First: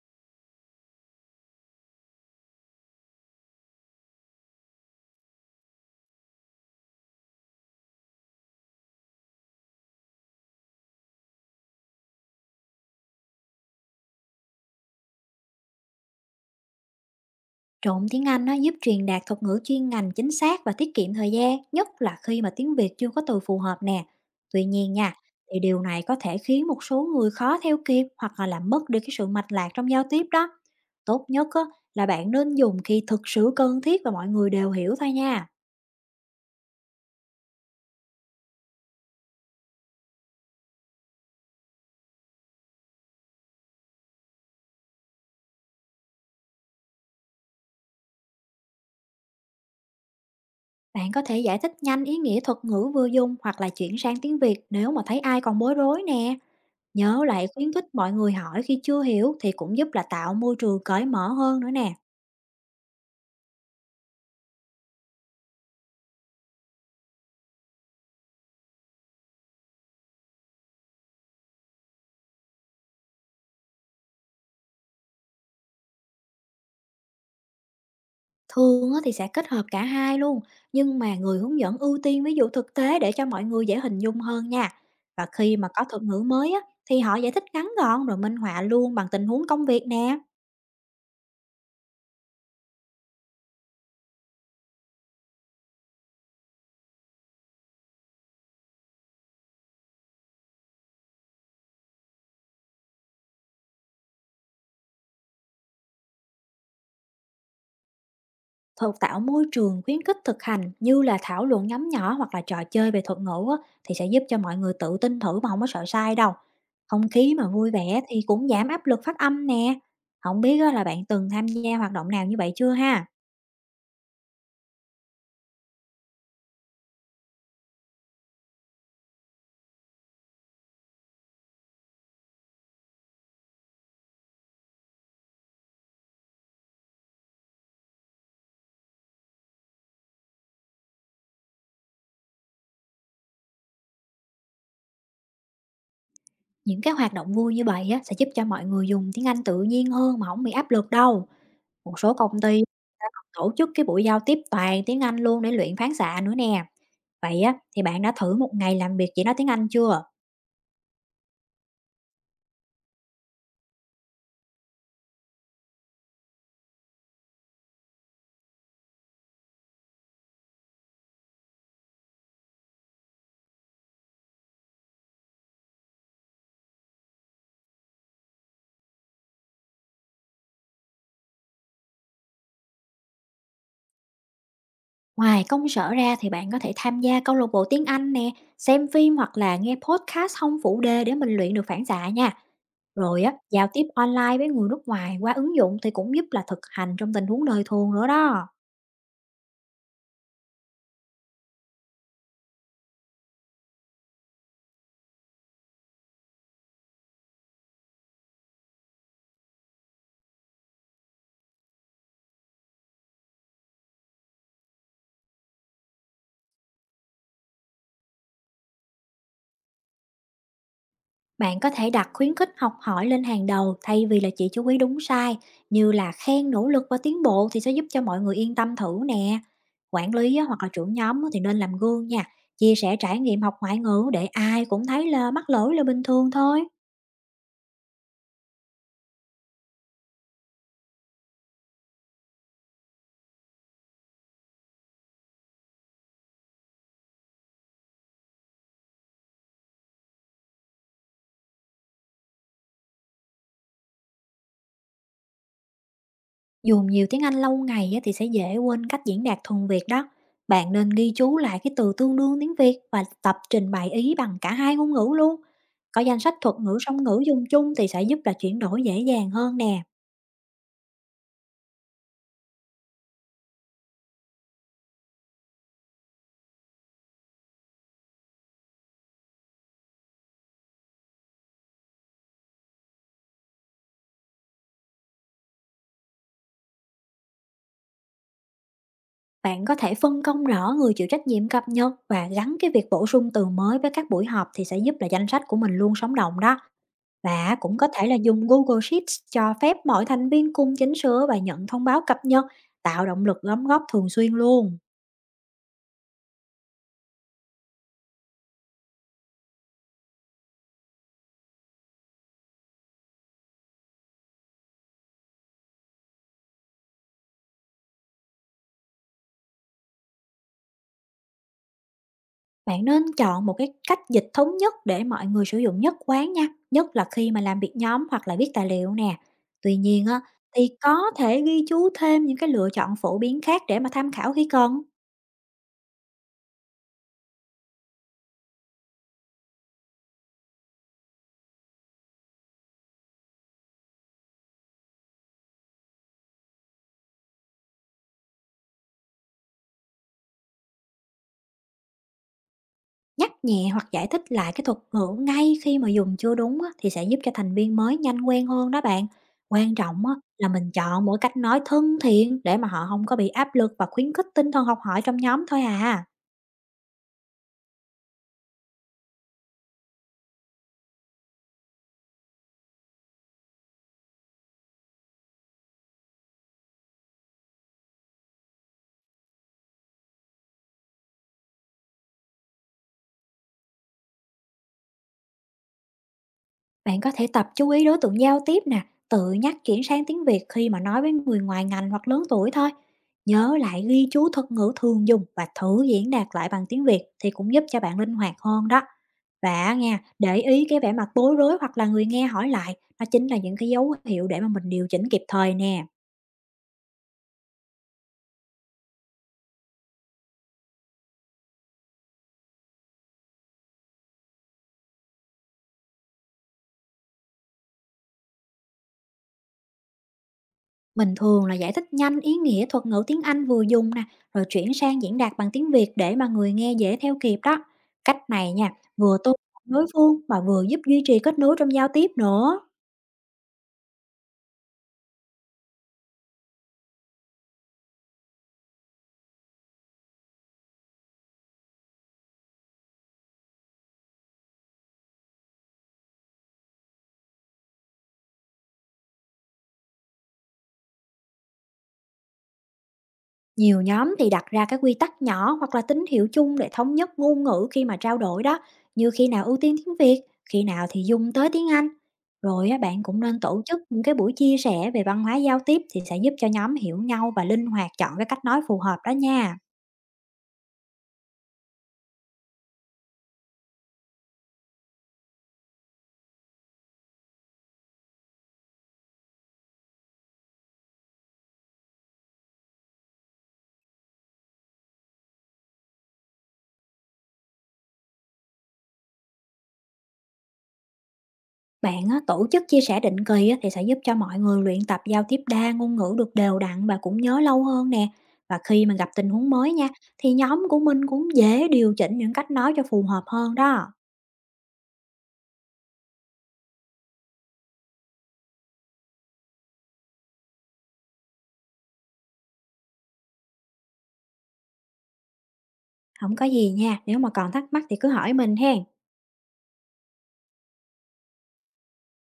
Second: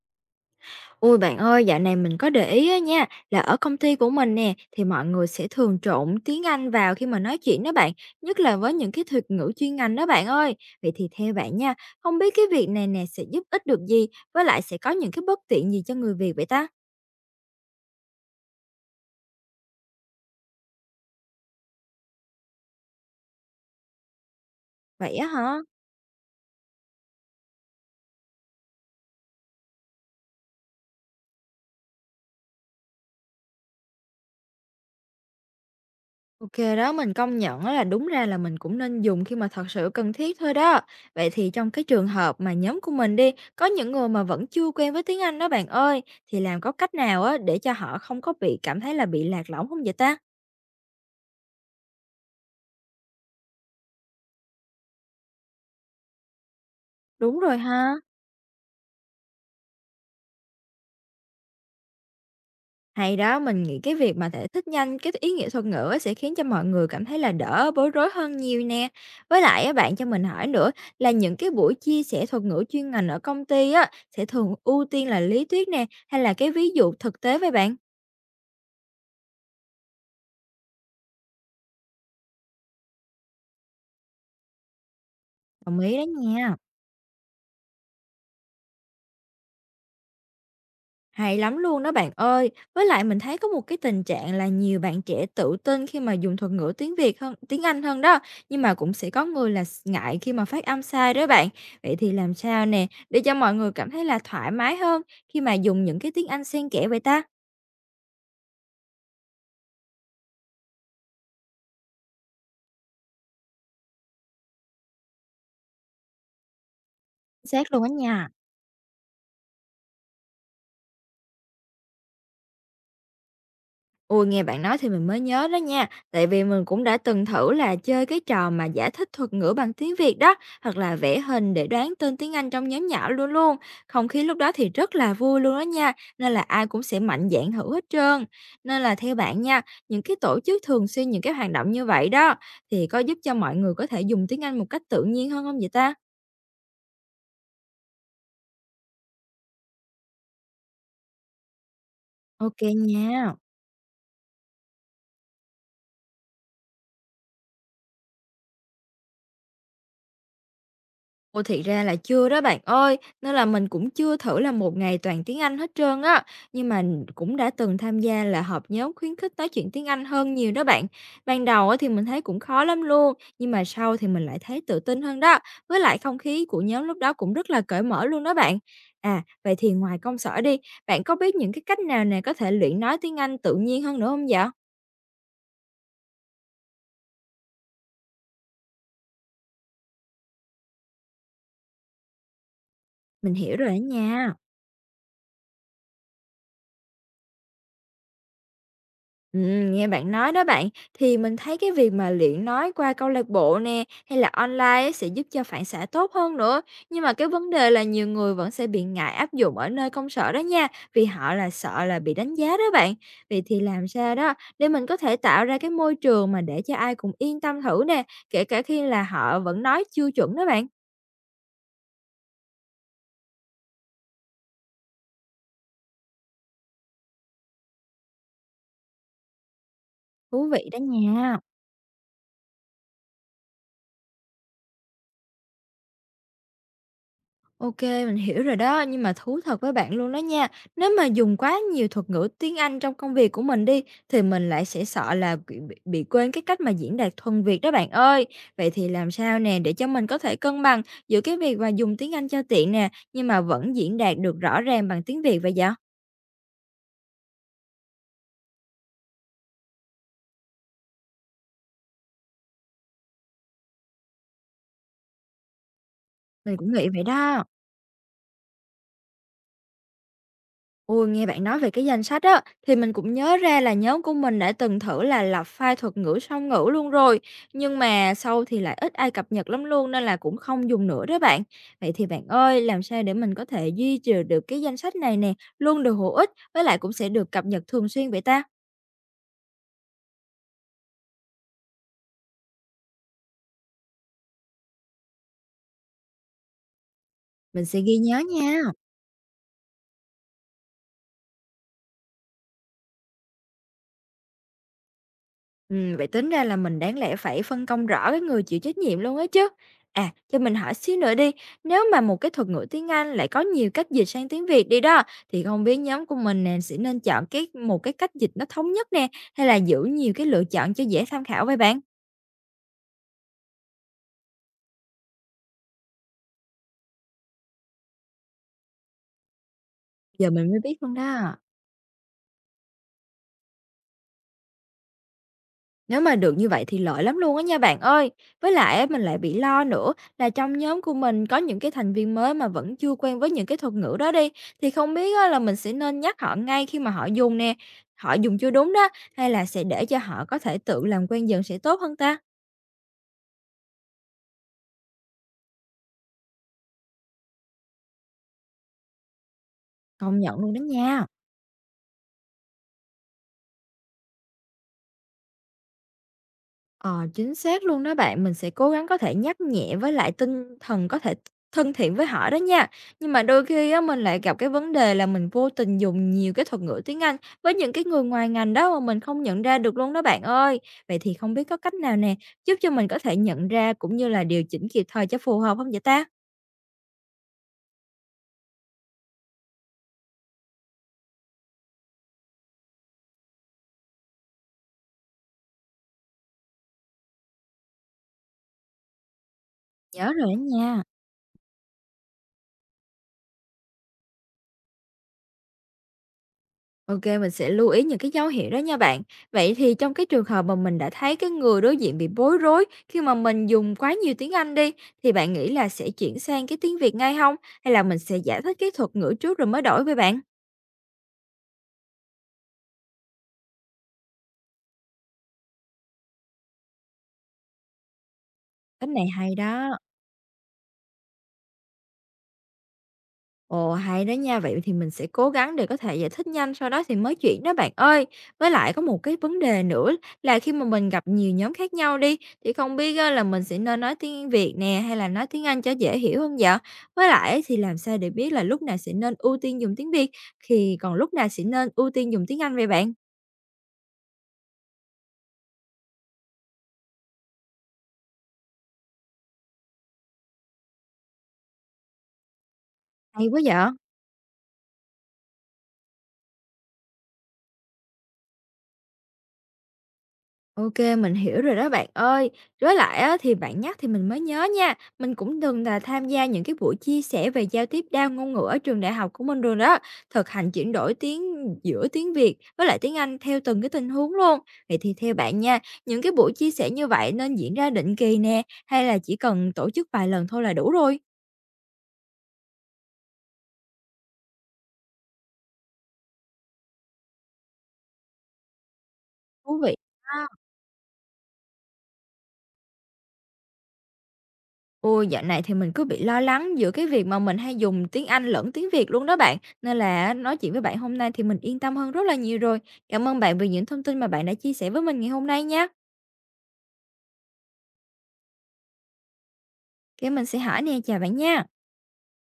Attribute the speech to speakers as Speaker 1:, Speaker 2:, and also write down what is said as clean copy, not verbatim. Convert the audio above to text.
Speaker 1: Ôi bạn ơi, dạo này mình có để ý á nha, là ở công ty của mình nè, thì mọi người sẽ thường trộn tiếng Anh vào khi mà nói chuyện đó bạn, nhất là với những cái thuật ngữ chuyên ngành đó bạn ơi. Vậy thì theo bạn nha, không biết cái việc này nè sẽ giúp ích được gì, với lại sẽ có những cái bất tiện gì cho người Việt vậy ta?
Speaker 2: Trộn tiếng Anh nó giúp truyền đạt thuật ngữ chuyên ngành chính xác và tiết kiệm thời gian, nhất là khi mà tiếng Việt chưa có từ phù hợp nè. Tuy nhiên nha,
Speaker 1: Vậy á hả?
Speaker 2: thì điều này có thể khiến một số người khó theo kịp hoặc là làm mất đi cái sự mạch lạc trong giao tiếp đó. Tốt nhất á, là bạn nên dùng khi thực sự cần thiết và mọi người đều hiểu thôi nha.
Speaker 1: OK đó, mình công nhận á là đúng ra là mình cũng nên dùng khi mà thật sự cần thiết thôi đó. Vậy thì trong cái trường hợp mà nhóm của mình đi, có những người mà vẫn chưa quen với tiếng Anh đó bạn ơi, thì làm có cách nào á để cho họ không có bị cảm thấy là bị lạc lõng không vậy ta?
Speaker 2: Bạn có thể giải thích nhanh ý nghĩa thuật ngữ vừa dùng hoặc là chuyển sang tiếng Việt nếu mà thấy ai còn bối rối nè. Nhớ
Speaker 1: Đúng
Speaker 2: lại
Speaker 1: rồi
Speaker 2: khuyến
Speaker 1: ha.
Speaker 2: khích mọi người hỏi khi chưa hiểu thì cũng giúp là tạo môi trường cởi mở hơn nữa nè.
Speaker 1: Hay đó, mình nghĩ cái việc mà thể thích nhanh cái ý nghĩa thuật ngữ á sẽ khiến cho mọi người cảm thấy là đỡ bối rối hơn nhiều nè. Với lại á bạn cho mình hỏi nữa là những cái buổi chia sẻ thuật ngữ chuyên ngành ở công ty á sẽ thường ưu tiên là lý thuyết nè hay là cái ví dụ thực tế với bạn?
Speaker 2: Thường á thì sẽ kết hợp cả hai luôn, nhưng mà người hướng dẫn ưu tiên ví dụ thực tế để cho mọi người dễ hình dung hơn nha. Và khi mà
Speaker 1: Đồng
Speaker 2: có
Speaker 1: ý đó
Speaker 2: thuật ngữ mới
Speaker 1: nha.
Speaker 2: á, thì họ giải thích ngắn gọn rồi minh họa luôn bằng tình huống công việc nè.
Speaker 1: Hay lắm luôn đó bạn ơi. Với lại mình thấy có một cái tình trạng là nhiều bạn trẻ tự tin khi mà dùng thuật ngữ tiếng Việt hơn, tiếng Anh hơn đó. Nhưng mà cũng sẽ có người là ngại khi mà phát âm sai đó bạn. Vậy thì làm sao nè để cho mọi người cảm thấy là thoải mái hơn khi mà dùng những cái tiếng Anh xen kẽ vậy ta?
Speaker 2: Thuật tạo môi trường khuyến khích thực hành như là thảo luận nhóm nhỏ hoặc là trò chơi về thuật ngữ á, thì sẽ giúp cho mọi người tự tin thử mà không có sợ sai đâu. Không khí mà
Speaker 1: Xác
Speaker 2: vui
Speaker 1: luôn đó
Speaker 2: vẻ thì
Speaker 1: nha.
Speaker 2: cũng giảm áp lực phát âm nè. Không biết á là bạn từng tham gia hoạt động nào như vậy chưa ha?
Speaker 1: Ôi, nghe bạn nói thì mình mới nhớ đó nha, tại vì mình cũng đã từng thử là chơi cái trò mà giải thích thuật ngữ bằng tiếng Việt đó, hoặc là vẽ hình để đoán tên tiếng Anh trong nhóm nhỏ luôn luôn. Không khí lúc đó thì rất là vui luôn đó nha, nên là ai cũng sẽ mạnh dạn thử hết trơn. Nên là theo bạn nha, những cái tổ chức thường xuyên những cái hoạt động như vậy đó, thì có giúp cho mọi người có thể dùng tiếng Anh một cách tự nhiên hơn không vậy ta?
Speaker 2: Những cái hoạt động vui như vậy á, sẽ giúp cho mọi người dùng tiếng Anh tự nhiên hơn mà không bị áp lực đâu. Một số công
Speaker 1: OK
Speaker 2: ty ta
Speaker 1: nha.
Speaker 2: còn tổ chức cái buổi giao tiếp toàn tiếng Anh luôn để luyện phán xạ nữa nè. Vậy á, thì bạn đã thử một ngày làm việc chỉ nói tiếng Anh chưa?
Speaker 1: Ồ, thì ra là chưa đó bạn ơi, nên là mình cũng chưa thử là một ngày toàn tiếng Anh hết trơn á, nhưng mà cũng đã từng tham gia là họp nhóm khuyến khích nói chuyện tiếng Anh hơn nhiều đó bạn. Ban đầu á thì mình thấy cũng khó lắm luôn, nhưng mà sau thì mình lại thấy tự tin hơn đó, với lại không khí của nhóm lúc đó cũng rất là cởi mở luôn đó bạn. À, vậy thì ngoài công sở đi, bạn có biết những cái cách nào nè có thể luyện nói tiếng Anh tự nhiên hơn nữa không vậy?
Speaker 2: Ngoài công sở ra thì bạn có thể tham gia câu lạc bộ tiếng Anh nè, xem phim hoặc là nghe podcast không phụ đề để mình luyện được phản xạ nha. Rồi á,
Speaker 1: Mình hiểu rồi
Speaker 2: giao
Speaker 1: đó
Speaker 2: tiếp
Speaker 1: nha.
Speaker 2: online với người nước ngoài qua ứng dụng thì cũng giúp là thực hành trong tình huống đời thường nữa đó.
Speaker 1: Nghe bạn nói đó bạn, thì mình thấy cái việc mà luyện nói qua câu lạc bộ nè, hay là online á, sẽ giúp cho phản xạ tốt hơn nữa. Nhưng mà cái vấn đề là nhiều người vẫn sẽ bị ngại áp dụng ở nơi công sở đó nha, vì họ là sợ là bị đánh giá đó bạn. Vậy thì làm sao đó để mình có thể tạo ra cái môi trường mà để cho ai cũng yên tâm thử nè, kể cả khi là họ vẫn nói chưa chuẩn đó bạn.
Speaker 2: Bạn có thể đặt khuyến khích học hỏi lên hàng đầu thay vì là chỉ chú ý đúng sai, như là khen nỗ lực và tiến bộ thì sẽ giúp cho mọi người yên tâm thử nè. Quản lý á,
Speaker 1: Thú
Speaker 2: hoặc
Speaker 1: vị
Speaker 2: là
Speaker 1: đó
Speaker 2: trưởng nhóm á
Speaker 1: nha.
Speaker 2: thì nên làm gương nha, chia sẻ trải nghiệm học ngoại ngữ để ai cũng thấy là mắc lỗi là bình thường thôi.
Speaker 1: OK, mình hiểu rồi đó, nhưng mà thú thật với bạn luôn đó nha, nếu mà dùng quá nhiều thuật ngữ tiếng Anh trong công việc của mình đi, thì mình lại sẽ sợ là bị quên cái cách mà diễn đạt thuần Việt đó bạn ơi. Vậy thì làm sao nè để cho mình có thể cân bằng giữa cái việc mà dùng tiếng Anh cho tiện nè, nhưng mà vẫn diễn đạt được rõ ràng bằng tiếng Việt vậy dạ?
Speaker 2: Dùng nhiều tiếng Anh lâu ngày á thì sẽ dễ quên cách diễn đạt thuần Việt đó. Bạn nên ghi chú lại cái từ tương đương tiếng Việt và tập trình bày ý bằng cả hai ngôn ngữ luôn. Có danh sách thuật
Speaker 1: Mình cũng
Speaker 2: ngữ
Speaker 1: nghĩ vậy
Speaker 2: song ngữ
Speaker 1: đó.
Speaker 2: dùng chung thì sẽ giúp là chuyển đổi dễ dàng hơn nè.
Speaker 1: Ôi, nghe bạn nói về cái danh sách á, thì mình cũng nhớ ra là nhóm của mình đã từng thử là lập file thuật ngữ song ngữ luôn rồi. Nhưng mà sau thì lại ít ai cập nhật lắm luôn nên là cũng không dùng nữa đó bạn. Vậy thì bạn ơi, làm sao để mình có thể duy trì được cái danh sách này nè, luôn được hữu ích với lại cũng sẽ được cập nhật thường xuyên vậy ta?
Speaker 2: Bạn có thể phân công rõ người chịu trách nhiệm cập nhật và gắn cái việc bổ sung từ mới với các buổi họp thì sẽ giúp là danh sách của mình luôn sống động đó. Và
Speaker 1: Mình
Speaker 2: cũng
Speaker 1: sẽ
Speaker 2: có
Speaker 1: ghi
Speaker 2: thể là
Speaker 1: nhớ
Speaker 2: dùng
Speaker 1: nha.
Speaker 2: Google Sheets cho phép mọi thành viên cùng chỉnh sửa và nhận thông báo cập nhật, tạo động lực đóng góp thường xuyên luôn.
Speaker 1: Vậy tính ra là mình đáng lẽ phải phân công rõ cái người chịu trách nhiệm luôn ấy chứ. À, cho mình hỏi xíu nữa đi, nếu mà một cái thuật ngữ tiếng Anh lại có nhiều cách dịch sang tiếng Việt đi đó, thì không biết nhóm của mình nè sẽ nên chọn cái một cái cách dịch nó thống nhất nè, hay là giữ nhiều cái lựa chọn cho dễ tham khảo vậy bạn?
Speaker 2: Bạn nên chọn một cái cách dịch thống nhất để mọi người sử dụng nhất quán nha, nhất là khi mà làm việc nhóm hoặc là viết tài liệu nè. Tuy nhiên á,
Speaker 1: Giờ mình mới
Speaker 2: thì
Speaker 1: biết luôn
Speaker 2: có
Speaker 1: đó.
Speaker 2: thể ghi chú thêm những cái lựa chọn phổ biến khác để mà tham khảo khi cần.
Speaker 1: Nếu mà được như vậy thì lợi lắm luôn á nha bạn ơi. Với lại á, mình lại bị lo nữa là trong nhóm của mình có những cái thành viên mới mà vẫn chưa quen với những cái thuật ngữ đó đi, thì không biết á, là mình sẽ nên nhắc họ ngay khi mà họ dùng nè, họ dùng chưa đúng đó, hay là sẽ để cho họ có thể tự làm quen dần sẽ tốt hơn ta?
Speaker 2: Nhắc nhẹ hoặc giải thích lại cái thuật ngữ ngay khi mà dùng chưa đúng á, thì sẽ giúp cho thành viên mới nhanh quen hơn đó bạn. Quan trọng á,
Speaker 1: Công nhận
Speaker 2: là
Speaker 1: luôn đó
Speaker 2: mình
Speaker 1: nha.
Speaker 2: chọn mỗi cách nói thân thiện để mà họ không có bị áp lực và khuyến khích tinh thần học hỏi trong nhóm thôi à.
Speaker 1: Ờ, chính xác luôn đó bạn, mình sẽ cố gắng có thể nhắc nhẹ với lại tinh thần có thể thân thiện với họ đó nha. Nhưng mà đôi khi á, mình lại gặp cái vấn đề là mình vô tình dùng nhiều cái thuật ngữ tiếng Anh với những cái người ngoài ngành đó mà mình không nhận ra được luôn đó bạn ơi. Vậy thì không biết có cách nào nè giúp cho mình có thể nhận ra cũng như là điều chỉnh kịp thời cho phù hợp không vậy ta?
Speaker 2: Bạn có thể tập chú ý đối tượng giao tiếp nè, tự nhắc chuyển sang tiếng Việt khi mà nói với người ngoài ngành hoặc lớn tuổi thôi. Nhớ lại ghi chú thuật ngữ thường dùng và thử diễn đạt lại bằng tiếng Việt thì cũng giúp cho bạn linh hoạt hơn đó. Và nha,
Speaker 1: Nhớ rồi
Speaker 2: để
Speaker 1: đó
Speaker 2: ý cái
Speaker 1: nha.
Speaker 2: vẻ mặt bối rối hoặc là người nghe hỏi lại, nó chính là những cái dấu hiệu để mà mình điều chỉnh kịp thời nè.
Speaker 1: OK, mình sẽ lưu ý những cái dấu hiệu đó nha bạn. Vậy thì trong cái trường hợp mà mình đã thấy cái người đối diện bị bối rối khi mà mình dùng quá nhiều tiếng Anh đi, thì bạn nghĩ là sẽ chuyển sang cái tiếng Việt ngay không? Hay là mình sẽ giải thích cái thuật ngữ trước rồi mới đổi với bạn?
Speaker 2: Mình thường là giải thích nhanh ý nghĩa thuật ngữ tiếng Anh vừa dùng nè, rồi chuyển sang diễn đạt bằng tiếng Việt để mà người nghe dễ theo kịp đó. Cách này nha,
Speaker 1: Cách này
Speaker 2: vừa
Speaker 1: hay
Speaker 2: tôn trọng
Speaker 1: đó.
Speaker 2: đối phương mà vừa giúp duy trì kết nối trong giao tiếp nữa.
Speaker 1: Ồ, hay đó nha, vậy thì mình sẽ cố gắng để có thể giải thích nhanh sau đó thì mới chuyển đó bạn ơi. Với lại có một cái vấn đề nữa là khi mà mình gặp nhiều nhóm khác nhau đi thì không biết á, là mình sẽ nên nói tiếng Việt nè hay là nói tiếng Anh cho dễ hiểu hơn dạ? Với lại thì làm sao để biết là lúc nào sẽ nên ưu tiên dùng tiếng Việt khi còn lúc nào sẽ nên ưu tiên dùng tiếng Anh vậy bạn?
Speaker 2: Nhiều nhóm thì đặt ra các quy tắc nhỏ hoặc là tín hiệu chung để thống nhất ngôn ngữ khi mà trao đổi đó, như khi nào ưu tiên tiếng Việt, khi nào thì dùng tới tiếng Anh. Rồi á, bạn cũng
Speaker 1: Hay quá
Speaker 2: nên tổ
Speaker 1: dạ.
Speaker 2: chức những cái buổi chia sẻ về văn hóa giao tiếp thì sẽ giúp cho nhóm hiểu nhau và linh hoạt chọn cái cách nói phù hợp đó nha.
Speaker 1: OK, mình hiểu rồi đó bạn ơi. Với lại á, thì bạn nhắc thì mình mới nhớ nha, mình cũng từng là tham gia những cái buổi chia sẻ về giao tiếp đa ngôn ngữ ở trường đại học của mình rồi đó, thực hành chuyển đổi tiếng giữa tiếng Việt với lại tiếng Anh theo từng cái tình huống luôn. Vậy thì theo bạn nha, những cái buổi chia sẻ như vậy nên diễn ra định kỳ nè, hay là chỉ cần tổ chức vài lần thôi là đủ rồi?
Speaker 2: Bạn á, tổ chức chia sẻ định kỳ á, thì sẽ giúp cho mọi người luyện tập giao tiếp đa ngôn ngữ được đều đặn và cũng nhớ lâu hơn nè. Và khi mà gặp tình huống
Speaker 1: Thú
Speaker 2: mới
Speaker 1: vị.
Speaker 2: nha, thì nhóm của mình cũng dễ điều chỉnh những cách nói cho phù hợp hơn đó.
Speaker 1: Ôi, dạo này thì mình cứ bị lo lắng giữa cái việc mà mình hay dùng tiếng Anh lẫn tiếng Việt luôn đó bạn. Nên là á, nói chuyện với bạn hôm nay thì mình yên tâm hơn rất là nhiều rồi. Cảm ơn bạn vì những thông tin mà bạn đã chia sẻ với mình ngày hôm nay nha.
Speaker 2: Không có gì nha, nếu mà còn thắc mắc thì cứ hỏi mình hen.
Speaker 1: Cái mình sẽ hỏi nè, chào bạn nha.